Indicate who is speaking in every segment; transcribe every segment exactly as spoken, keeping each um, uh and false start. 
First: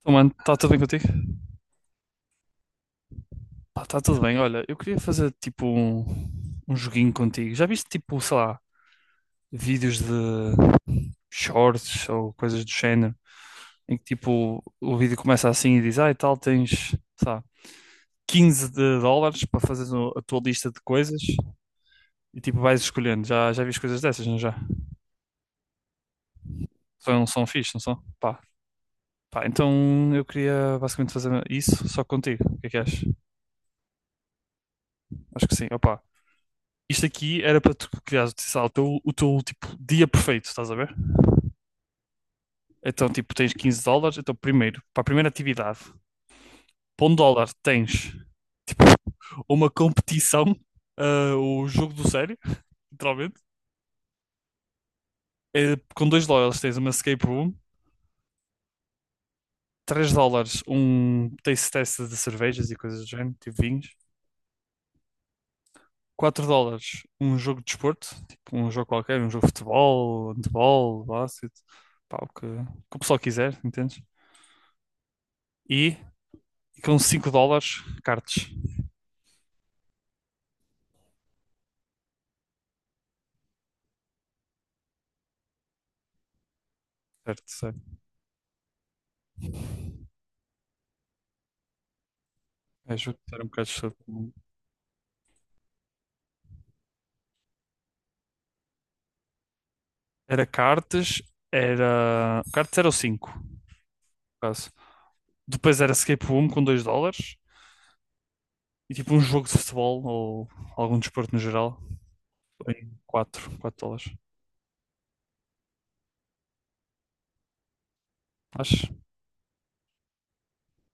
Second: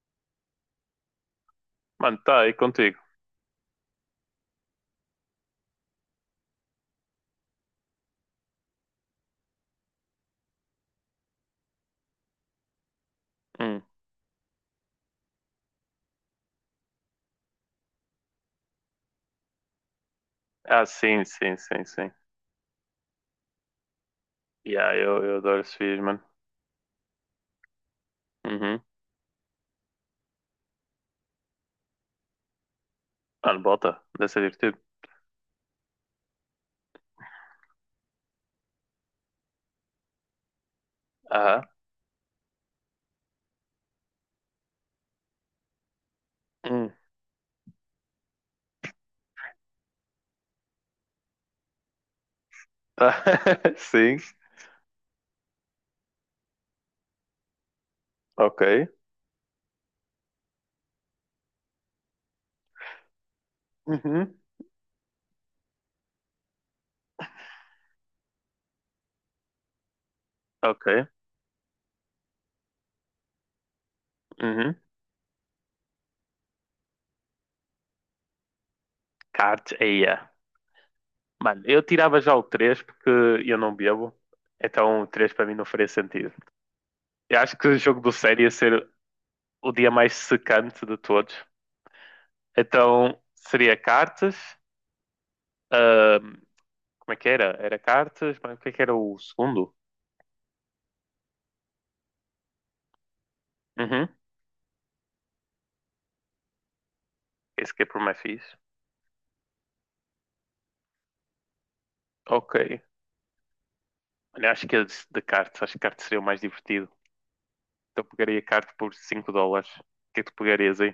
Speaker 1: Então, mano, está tudo bem contigo?
Speaker 2: Mano, tá aí contigo.
Speaker 1: Pá, está tudo bem. Olha, eu queria fazer tipo um, um joguinho contigo. Já viste tipo, sei lá, vídeos de shorts ou coisas do género,
Speaker 2: Hum.
Speaker 1: em que tipo o vídeo começa assim e diz, ah, e tal, tens, sei lá, quinze de dólares para fazer o- a tua lista de
Speaker 2: Ah,
Speaker 1: coisas
Speaker 2: sim, sim, sim, sim.
Speaker 1: e tipo vais escolhendo. Já, já viste coisas dessas, não já?
Speaker 2: Yeah, eu, eu adoro esses vídeos, mano.
Speaker 1: São, são fixe, não são? Pá.
Speaker 2: Uhum.
Speaker 1: Pá, então eu queria basicamente fazer isso só contigo. O que é que achas?
Speaker 2: Mano, bota. Deve ser divertido.
Speaker 1: Acho que sim. Opa, isto aqui era para tu criar o teu, o teu tipo, dia perfeito, estás a ver?
Speaker 2: Aham.
Speaker 1: Então, tipo, tens quinze dólares. Então, primeiro, para a primeira atividade,
Speaker 2: Hum.
Speaker 1: para um dólar tens uma competição, ah, o jogo do sério,
Speaker 2: Tá.
Speaker 1: literalmente.
Speaker 2: Sim.
Speaker 1: Eh, com dois dólares tens uma escape room.
Speaker 2: Ok.
Speaker 1: Três dólares, um taste test de cervejas e coisas do género, tipo vinhos.
Speaker 2: Uhum.
Speaker 1: Quatro dólares, um jogo de desporto, tipo um jogo qualquer, um jogo de futebol, handebol,
Speaker 2: Ok.
Speaker 1: basquete, pá, o que, o que o pessoal quiser, entendes?
Speaker 2: Uhum.
Speaker 1: E E com cinco dólares, cartes.
Speaker 2: Cards, yeah. Mano, eu tirava já o três porque eu não bebo. Então o três para mim não faria sentido. Eu
Speaker 1: Certo,
Speaker 2: acho que o jogo
Speaker 1: certo.
Speaker 2: do sério ia ser o dia mais secante de todos.
Speaker 1: É,
Speaker 2: Então
Speaker 1: juro que era um bocado
Speaker 2: seria
Speaker 1: chato.
Speaker 2: cartas. ahm, Como é que era? Era cartas, mas o que é que era o segundo?
Speaker 1: Era cartes era. Cartas era o cinco, no
Speaker 2: Uhum.
Speaker 1: caso. Depois era escape room com dois dólares.
Speaker 2: Escape Room é por mais fixe.
Speaker 1: E tipo um jogo de futebol ou algum desporto no geral
Speaker 2: Ok.
Speaker 1: em quatro 4 dólares.
Speaker 2: Olha, acho que é de, de cartas. Acho que cartas seria o mais divertido. Então pegaria cartas
Speaker 1: Acho.
Speaker 2: por cinco dólares. O que é que tu pegarias aí?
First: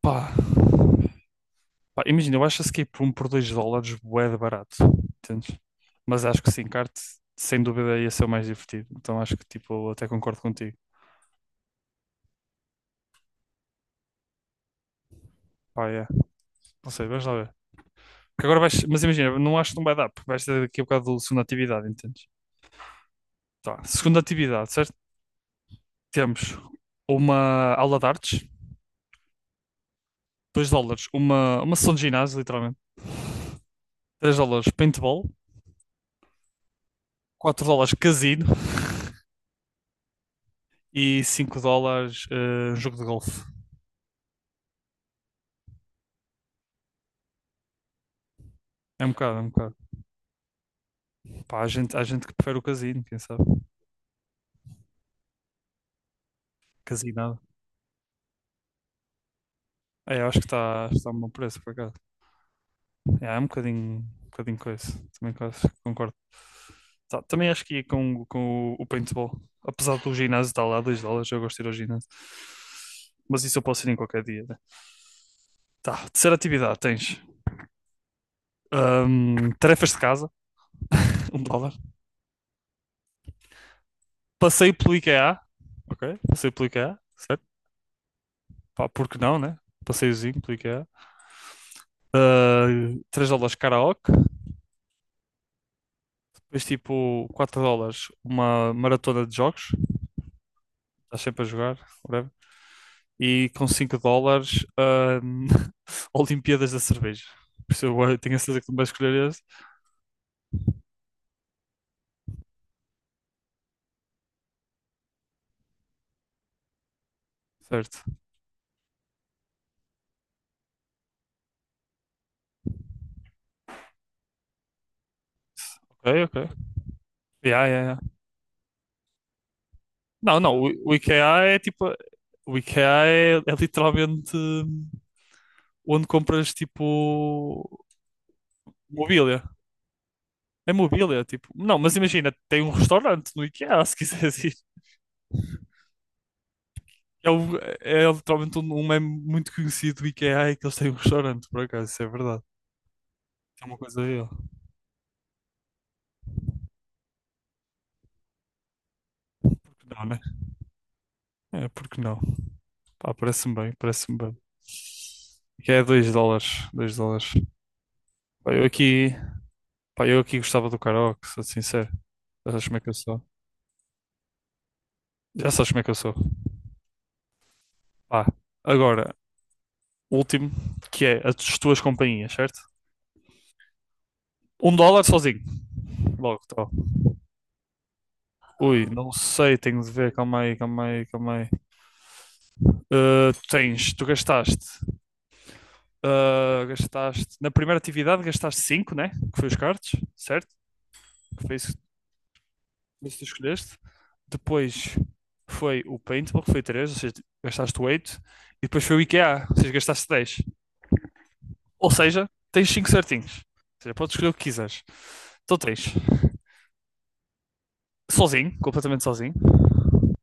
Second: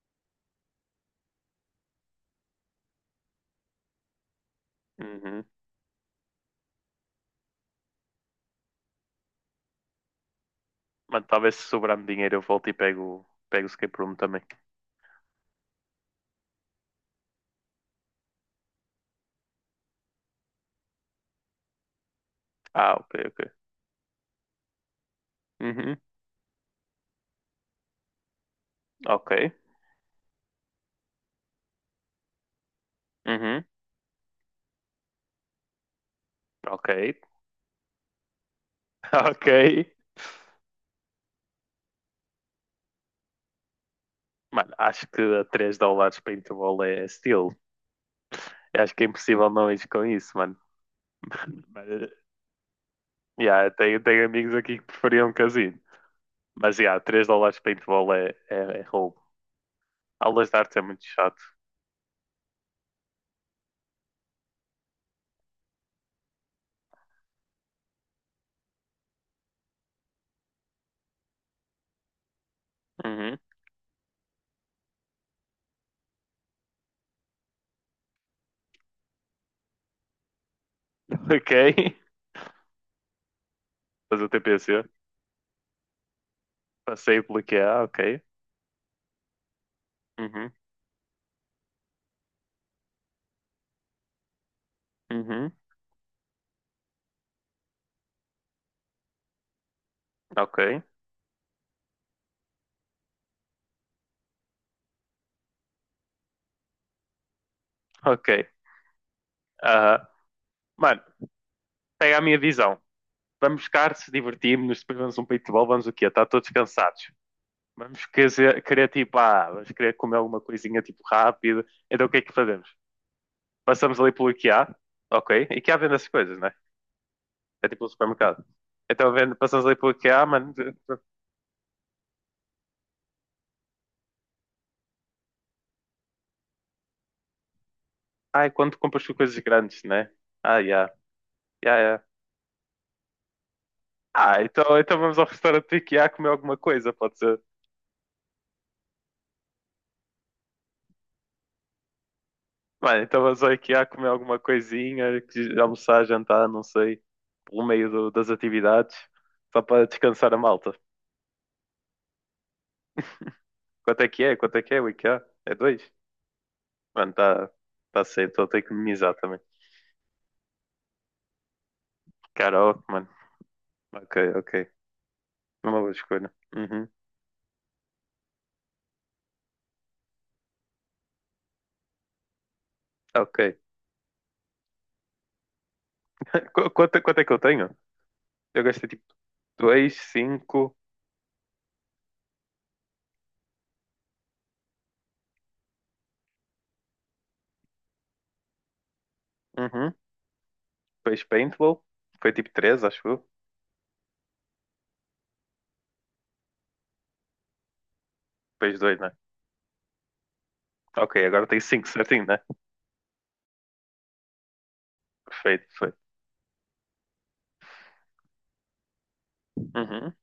Speaker 1: Pá. Pá, imagina, eu acho escape room por dois dólares bué de barato.
Speaker 2: Uhum.
Speaker 1: Entendes? Mas acho que sim, kart sem dúvida ia ser o mais divertido. Então acho que tipo, eu até concordo contigo.
Speaker 2: Mano, talvez se sobrar-me dinheiro eu volto e pego, pego o escape room também.
Speaker 1: Pá, é. Não sei, vamos lá ver. Porque agora vais, mas imagina, não acho que não vai dar, porque vais ter daqui a bocado do segunda atividade, entendes?
Speaker 2: Ah, ok, ok.
Speaker 1: Tá, segunda atividade, certo?
Speaker 2: Uhum.
Speaker 1: Temos uma aula de artes,
Speaker 2: Ok.
Speaker 1: dois dólares, uma, uma sessão de ginásio, literalmente,
Speaker 2: Uhum.
Speaker 1: três dólares paintball,
Speaker 2: Ok.
Speaker 1: quatro dólares casino
Speaker 2: Ok.
Speaker 1: e cinco dólares eh, jogo de golfe.
Speaker 2: Mano, acho que a três dólares para intervalo é steal. Eu acho que é
Speaker 1: É um bocado, é
Speaker 2: impossível
Speaker 1: um
Speaker 2: não
Speaker 1: bocado.
Speaker 2: ir com isso, mano.
Speaker 1: Pá, há
Speaker 2: Mas,
Speaker 1: gente, há
Speaker 2: eh,
Speaker 1: gente que prefere o casino, quem sabe?
Speaker 2: yeah, eu tenho, tenho amigos aqui que preferiam um casino. Mas, yeah, três
Speaker 1: Casinado.
Speaker 2: dólares para intervalo é, é, é roubo.
Speaker 1: É, eu acho que
Speaker 2: Aulas de artes é
Speaker 1: está
Speaker 2: muito
Speaker 1: está a um bom
Speaker 2: chato.
Speaker 1: preço, por acaso. é é um bocadinho, um bocadinho com isso. Também quase concordo. Tá, também acho que ia com, com o paintball. Apesar do ginásio estar lá, dois dólares, eu gosto de ir ao ginásio.
Speaker 2: Uhum.
Speaker 1: Mas isso eu posso ir em qualquer dia, né? Tá, terceira atividade: tens hum, tarefas de casa, um
Speaker 2: Ok.
Speaker 1: dólar.
Speaker 2: Fazer o
Speaker 1: Passeio
Speaker 2: T P C.
Speaker 1: pelo IKEA, ok? Passeio pelo IKEA,
Speaker 2: Passei pelo
Speaker 1: certo?
Speaker 2: que há, ok.
Speaker 1: Pá, porque não, né? Passeiozinho
Speaker 2: Uhum.
Speaker 1: pelo IKEA. Uh, três dólares karaoke,
Speaker 2: Uhum.
Speaker 1: depois tipo quatro dólares uma maratona de jogos,
Speaker 2: Ok.
Speaker 1: estás sempre a jogar, whatever. E com cinco dólares, ahm, Olimpíadas da cerveja. Por isso eu eu
Speaker 2: Ok.
Speaker 1: tenho a certeza que tu vais escolher esse.
Speaker 2: Aham. Mano, pega a minha visão. Vamos buscar, se divertimos, depois vamos um paintball, vamos o quê? Está todos cansados. Vamos
Speaker 1: Certo.
Speaker 2: querer, querer tipo, ah, vamos querer comer alguma coisinha tipo rápido. Então o que é que fazemos? Passamos ali pelo IKEA, ok? IKEA vende essas
Speaker 1: Ok,
Speaker 2: coisas,
Speaker 1: ok.
Speaker 2: né?
Speaker 1: Yeah,
Speaker 2: É
Speaker 1: yeah,
Speaker 2: tipo um
Speaker 1: yeah.
Speaker 2: supermercado. Então vendo, passamos ali pelo IKEA,
Speaker 1: Não,
Speaker 2: mano.
Speaker 1: não, o, o IKEA é tipo. O IKEA é, é literalmente, hum, onde compras tipo
Speaker 2: Ai, quando compras coisas
Speaker 1: mobília.
Speaker 2: grandes, né? Ah, já.
Speaker 1: É
Speaker 2: Yeah.
Speaker 1: mobília, tipo. Não, mas
Speaker 2: Yeah,
Speaker 1: imagina, tem um restaurante no IKEA, se
Speaker 2: ah,
Speaker 1: quiseres.
Speaker 2: então, então vamos ao restaurante do IKEA comer alguma coisa, pode
Speaker 1: É,
Speaker 2: ser?
Speaker 1: o- É literalmente um um meme muito conhecido do IKEA é que eles têm um restaurante, por acaso, isso é verdade.
Speaker 2: Mano, então vamos ao
Speaker 1: É uma
Speaker 2: IKEA
Speaker 1: coisa
Speaker 2: comer
Speaker 1: aí, ó.
Speaker 2: alguma coisinha, que- almoçar, jantar, não sei, pelo meio do- das atividades, só para
Speaker 1: Porque não, né?
Speaker 2: descansar a malta.
Speaker 1: É, porque não? Pá, parece-me bem,
Speaker 2: Quanto é
Speaker 1: parece-me
Speaker 2: que é?
Speaker 1: bem.
Speaker 2: Quanto é que é o IKEA? É
Speaker 1: Que
Speaker 2: dois?
Speaker 1: é dois dólares, dois
Speaker 2: Mano,
Speaker 1: dólares.
Speaker 2: tá, tá cedo, estou
Speaker 1: Pá,
Speaker 2: tenho
Speaker 1: eu
Speaker 2: que
Speaker 1: aqui,
Speaker 2: minimizar também.
Speaker 1: pá, eu aqui gostava do karaoke, sou sincero. Já sabes como é
Speaker 2: Karaoke,
Speaker 1: que eu
Speaker 2: mano.
Speaker 1: sou.
Speaker 2: Ok, ok.
Speaker 1: Já sabes
Speaker 2: Uma
Speaker 1: como é que
Speaker 2: boa
Speaker 1: eu sou.
Speaker 2: escolha. Uhum.
Speaker 1: Pá, agora, último, que é as tuas companhias, certo?
Speaker 2: Ok.
Speaker 1: Um dólar sozinho. Logo,
Speaker 2: Qu-
Speaker 1: tal.
Speaker 2: quanto, quanto é que eu tenho? Eu
Speaker 1: Ui,
Speaker 2: gastei tipo
Speaker 1: não sei, tenho de
Speaker 2: dois,
Speaker 1: ver, calma aí,
Speaker 2: cinco.
Speaker 1: calma aí, calma aí. Ah, tens, tu gastaste. Ah, gastaste, na primeira atividade gastaste cinco, né? Que foi os cards,
Speaker 2: Uhum.
Speaker 1: certo?
Speaker 2: Depois
Speaker 1: Que foi isso,
Speaker 2: paintball. Foi tipo três, acho
Speaker 1: isso que
Speaker 2: eu.
Speaker 1: tu escolheste. Depois foi o paintball, que foi três, ou seja, gastaste oito. E
Speaker 2: Depois
Speaker 1: depois
Speaker 2: dois,
Speaker 1: foi o
Speaker 2: né?
Speaker 1: IKEA, ou seja, gastaste dez.
Speaker 2: Ok, agora tem cinco
Speaker 1: Ou
Speaker 2: certinho,
Speaker 1: seja,
Speaker 2: né?
Speaker 1: tens cinco certinhos. Ou seja, podes escolher o que quiseres. Então
Speaker 2: Perfeito,
Speaker 1: tens
Speaker 2: perfeito.
Speaker 1: sozinho, completamente sozinho,
Speaker 2: Uhum.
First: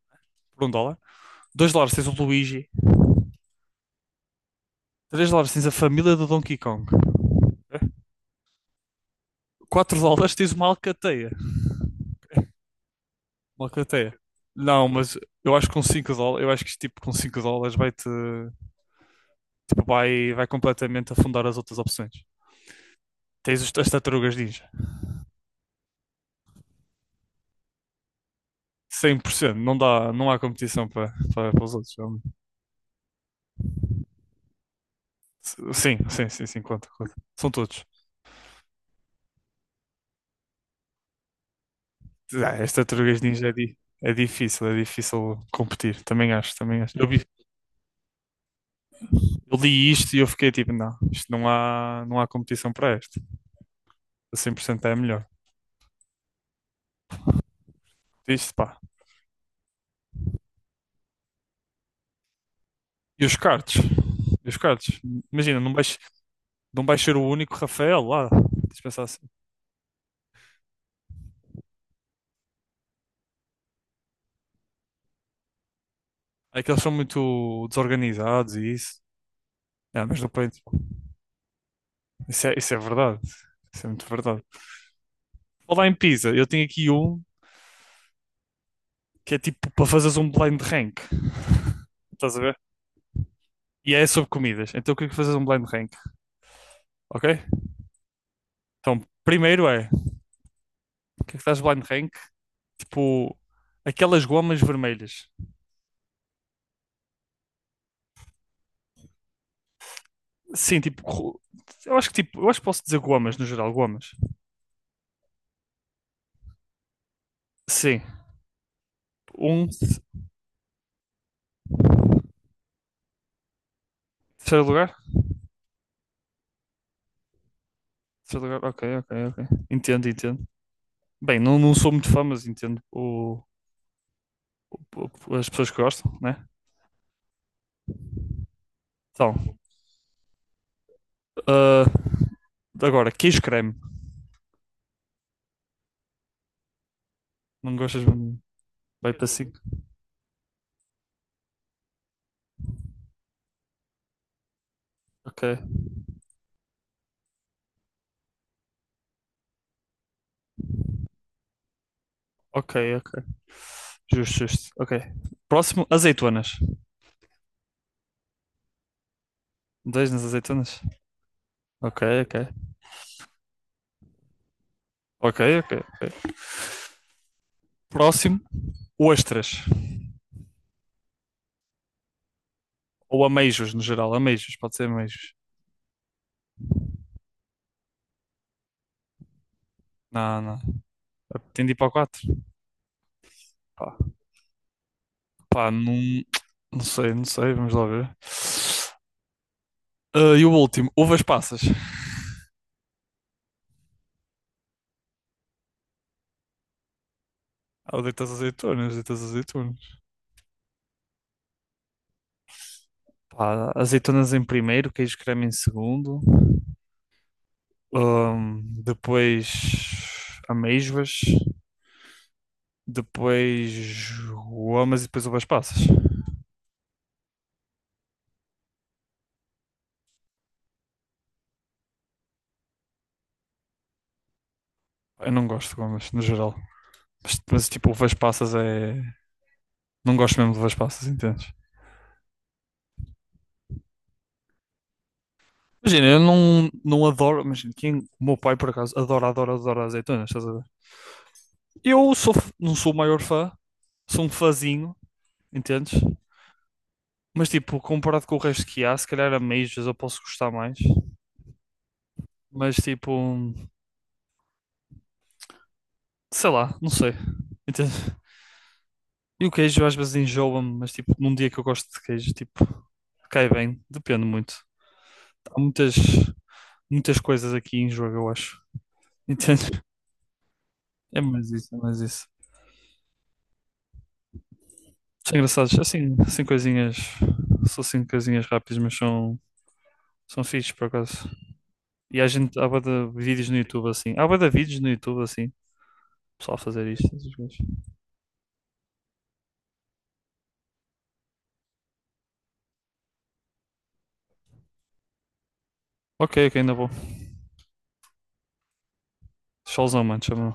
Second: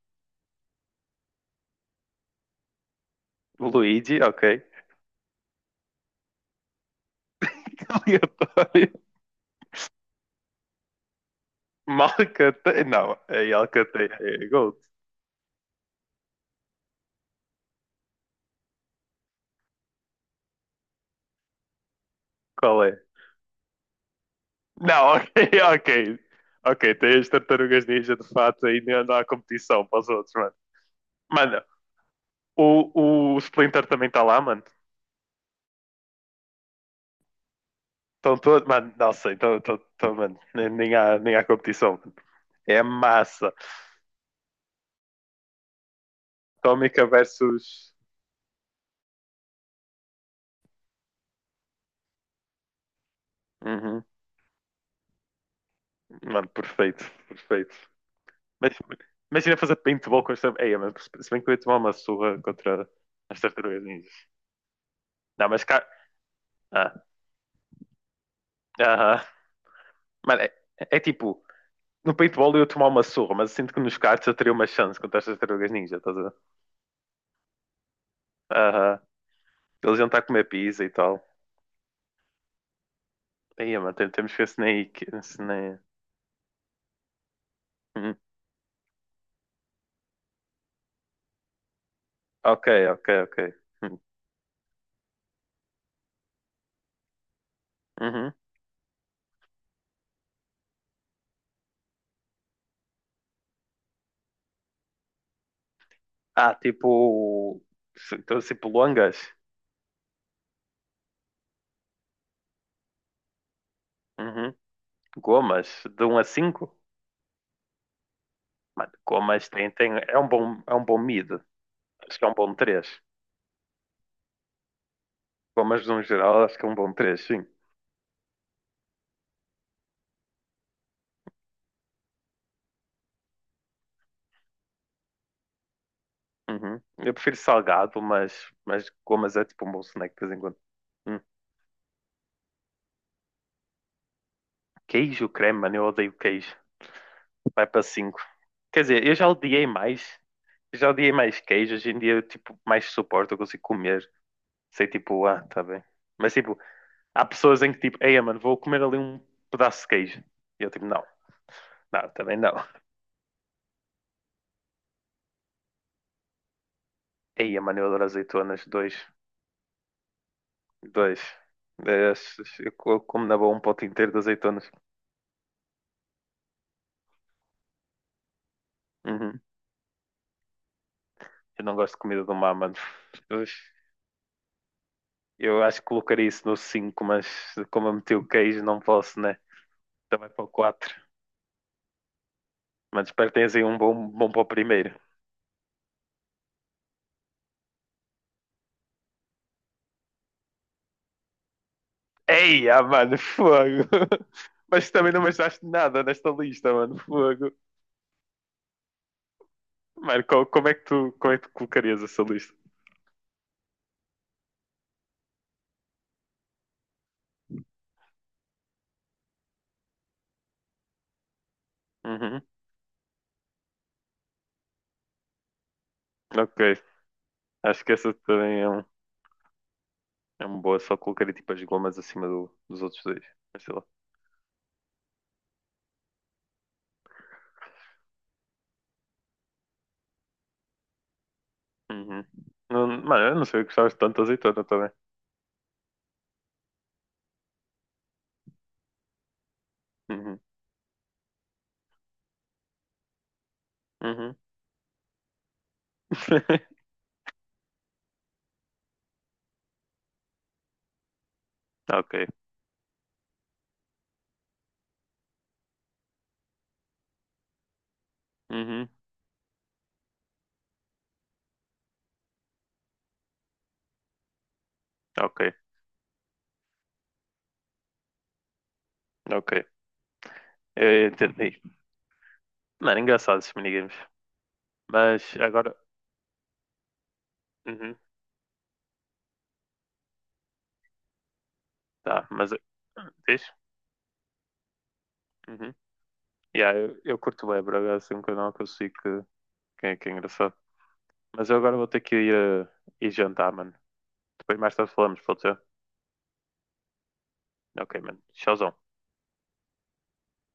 Speaker 1: por um dólar. Dois dólares tens o Luigi.
Speaker 2: O Luigi, ok.
Speaker 1: Três dólares tens a família do Donkey Kong. Eh?
Speaker 2: Aleatório.
Speaker 1: Quatro dólares tens uma alcateia.
Speaker 2: Malcateia. Não, é
Speaker 1: Uma
Speaker 2: Alcateia.
Speaker 1: cateia.
Speaker 2: É Gold.
Speaker 1: Não, mas eu acho que com cinco dólares, eu acho que tipo com cinco dólares vai-te, tipo, vai, vai completamente afundar as outras opções.
Speaker 2: Qual é?
Speaker 1: Tens os- as tartarugas ninja.
Speaker 2: Não, ok, ok. Ok, tem as tartarugas ninja de fato aí não
Speaker 1: Cem
Speaker 2: há
Speaker 1: por cento não
Speaker 2: competição para os
Speaker 1: dá, não
Speaker 2: outros,
Speaker 1: há
Speaker 2: mano.
Speaker 1: competição para para
Speaker 2: Mano,
Speaker 1: para os outros. É-
Speaker 2: o, o Splinter também está lá, mano.
Speaker 1: Sim, sim, sim, sim, conta, conta. São todos.
Speaker 2: Estão todos. Mano, não sei, estão, estão, estão, mano. Nem, nem, há, nem há competição.
Speaker 1: Ah, as
Speaker 2: É
Speaker 1: tartarugas ninja é,
Speaker 2: massa.
Speaker 1: di- é difícil, é difícil competir. Também acho, também acho.
Speaker 2: Tómica
Speaker 1: Eu vi,
Speaker 2: versus.
Speaker 1: eu li isto e eu fiquei tipo, não, isto não há, não há competição para este.
Speaker 2: Uhum.
Speaker 1: A cem por cento é a melhor.
Speaker 2: Mano, perfeito, perfeito.
Speaker 1: Isto,
Speaker 2: Mas,
Speaker 1: pá.
Speaker 2: imagina fazer paintball com as tartarugas. Ei, mas se bem que eu ia tomar uma surra contra
Speaker 1: E os
Speaker 2: as
Speaker 1: cards
Speaker 2: tartarugas ninjas.
Speaker 1: E os cards
Speaker 2: Não,
Speaker 1: Imagina,
Speaker 2: mas
Speaker 1: não
Speaker 2: cá.
Speaker 1: vais, não vais
Speaker 2: Ah,
Speaker 1: ser o único Rafael lá. Tens de pensar
Speaker 2: aham.
Speaker 1: assim.
Speaker 2: Mano, é, é tipo. No paintball eu ia tomar uma surra, mas eu sinto que nos cards eu teria uma chance contra as tartarugas ninja, estás a ver?
Speaker 1: É que eles são muito desorganizados e
Speaker 2: Aham.
Speaker 1: isso.
Speaker 2: Eles
Speaker 1: É,
Speaker 2: iam estar
Speaker 1: mas
Speaker 2: a
Speaker 1: não
Speaker 2: comer
Speaker 1: pronto.
Speaker 2: pizza e tal.
Speaker 1: Isso é, isso é verdade.
Speaker 2: Aí,
Speaker 1: Isso é
Speaker 2: mano,
Speaker 1: muito
Speaker 2: tem- temos que
Speaker 1: verdade.
Speaker 2: ver se nem. Se nem...
Speaker 1: Falar em pizza, eu tenho aqui um
Speaker 2: Hum.
Speaker 1: que é tipo para fazeres um blind rank. Estás a ver?
Speaker 2: Ok, ok, ok.
Speaker 1: E
Speaker 2: Hum.
Speaker 1: é sobre comidas. Então o que é que fazes um blind rank? Ok?
Speaker 2: Uhum.
Speaker 1: Então, primeiro é, o que é que fazes blind rank? Tipo, aquelas gomas vermelhas.
Speaker 2: Ah, tipo. Se- então, tipo, longas.
Speaker 1: Sim, tipo, ro- eu acho que tipo, eu acho que posso dizer gomas no geral, gomas.
Speaker 2: Uhum. Gomas, de um a cinco.
Speaker 1: Sim.
Speaker 2: Mano, gomas
Speaker 1: Um,
Speaker 2: tem, tem, é um bom, é um bom mid. Acho que é um bom três.
Speaker 1: terceiro lugar.
Speaker 2: Gomas no geral, acho que é um bom três sim.
Speaker 1: Terceiro lugar, ok, ok, ok. Entendo, entendo. Bem, não, não sou muito fã, mas entendo o, o- as pessoas que gostam, né?
Speaker 2: Uhum. Eu prefiro salgado, mas, mas gomas
Speaker 1: Então,
Speaker 2: é tipo um bom snack de vez em quando. Hum.
Speaker 1: ah, agora, queijo creme.
Speaker 2: Queijo, creme, mano, eu odeio queijo. Vai
Speaker 1: Não
Speaker 2: para
Speaker 1: gostas
Speaker 2: cinco.
Speaker 1: muito?
Speaker 2: Quer dizer,
Speaker 1: Vai
Speaker 2: eu
Speaker 1: para
Speaker 2: já
Speaker 1: cinco.
Speaker 2: odiei mais. Já odiei mais queijo. Hoje em dia, eu, tipo, mais suporto, eu consigo comer. Sei, tipo, ah,
Speaker 1: Ok,
Speaker 2: tá bem. Mas, tipo, há pessoas em que, tipo, ei, mano, vou comer ali um pedaço de queijo. E eu, tipo, não, não, também não.
Speaker 1: ok, ok. Justo, justo. Ok. Próximo, azeitonas.
Speaker 2: Ei, mano, eu adoro azeitonas. Dois,
Speaker 1: Dois nas azeitonas?
Speaker 2: dois.
Speaker 1: Ok,
Speaker 2: Eh,
Speaker 1: ok.
Speaker 2: Eu como na boa um pote inteiro de azeitonas.
Speaker 1: Ok, ok, ok. Próximo,
Speaker 2: Uhum.
Speaker 1: ostras.
Speaker 2: Eu não gosto de comida do mar, mano.
Speaker 1: Ou
Speaker 2: Ux,
Speaker 1: ameijos, no geral. Ameijos, pode ser ameijos.
Speaker 2: eu acho que colocaria isso no cinco mas como eu meti o queijo, não posso, né? Também
Speaker 1: Não,
Speaker 2: para o
Speaker 1: não.
Speaker 2: quatro.
Speaker 1: Tem de ir para o quatro.
Speaker 2: Mas espero que tenhas aí um
Speaker 1: Pá,
Speaker 2: bom, bom para o primeiro.
Speaker 1: pá, não, não sei, não sei. Vamos lá ver. Ah, e o último, uvas passas.
Speaker 2: Ei, ah, mano, fogo! Mas também não me achaste nada nesta lista, mano, fogo.
Speaker 1: Ah, o deitas azeitonas, deitas azeitonas.
Speaker 2: Mano, co- como é que tu, como é que tu colocarias essa lista?
Speaker 1: Pá, azeitonas em primeiro, queijo creme em segundo. Ahm, depois amêijoas.
Speaker 2: Uhum.
Speaker 1: Depois gomas e depois uvas passas.
Speaker 2: Ok. Acho que essa também é um, é uma boa, só colocaria tipo as gomas acima do- dos outros dois. Mas sei lá.
Speaker 1: Eu não gosto de gomas, no geral. Mas, mas, tipo, uvas passas é... Não gosto mesmo de uvas passas, entendes?
Speaker 2: Uhum. Não- mano, eu não sei que gostavas tanto de azeitona também.
Speaker 1: Imagina, eu não, não adoro... Imagina, quem, o meu pai, por acaso, adora, adora, adora azeitonas,
Speaker 2: Uhum.
Speaker 1: estás a ver? Eu sou, f- não sou o maior fã. Sou um
Speaker 2: Uhum.
Speaker 1: fãzinho, entendes? Mas tipo, comparado com o resto que há, se calhar a Majors eu posso gostar mais.
Speaker 2: Ok.
Speaker 1: Mas tipo, sei lá, não sei. Entende?
Speaker 2: Uhum.
Speaker 1: E o queijo às vezes enjoa-me, mas tipo, num dia que eu gosto de queijo, tipo, cai bem. Depende muito.
Speaker 2: Ok.
Speaker 1: Há muitas, muitas coisas aqui em jogo, eu acho.
Speaker 2: Ok.
Speaker 1: Entende?
Speaker 2: Eu
Speaker 1: É mais
Speaker 2: entendi.
Speaker 1: isso, é mais isso.
Speaker 2: Mano, engraçado esses minigames. Mas
Speaker 1: São
Speaker 2: agora.
Speaker 1: engraçados. Assim, assim coisinhas. São
Speaker 2: Uhum.
Speaker 1: assim coisinhas rápidas, mas são, são fixes por acaso. E há
Speaker 2: Tá, mas.
Speaker 1: gente, há bué de
Speaker 2: Vês?
Speaker 1: vídeos no YouTube assim. Há bué de vídeos no YouTube assim.
Speaker 2: Uhum.
Speaker 1: Pessoal a
Speaker 2: Yeah,
Speaker 1: fazer
Speaker 2: eu,
Speaker 1: isto.
Speaker 2: eu
Speaker 1: Essas
Speaker 2: curto
Speaker 1: coisas.
Speaker 2: bem, bro. É assim um canal que eu sei que, que, é, que é engraçado. Mas eu agora vou ter que ir, eh, ir jantar, mano. Depois mais tarde falamos, pode ser?
Speaker 1: Ok, ok, ainda vou.
Speaker 2: Ok, mano. Tchauzão.
Speaker 1: Solzão, mano, chama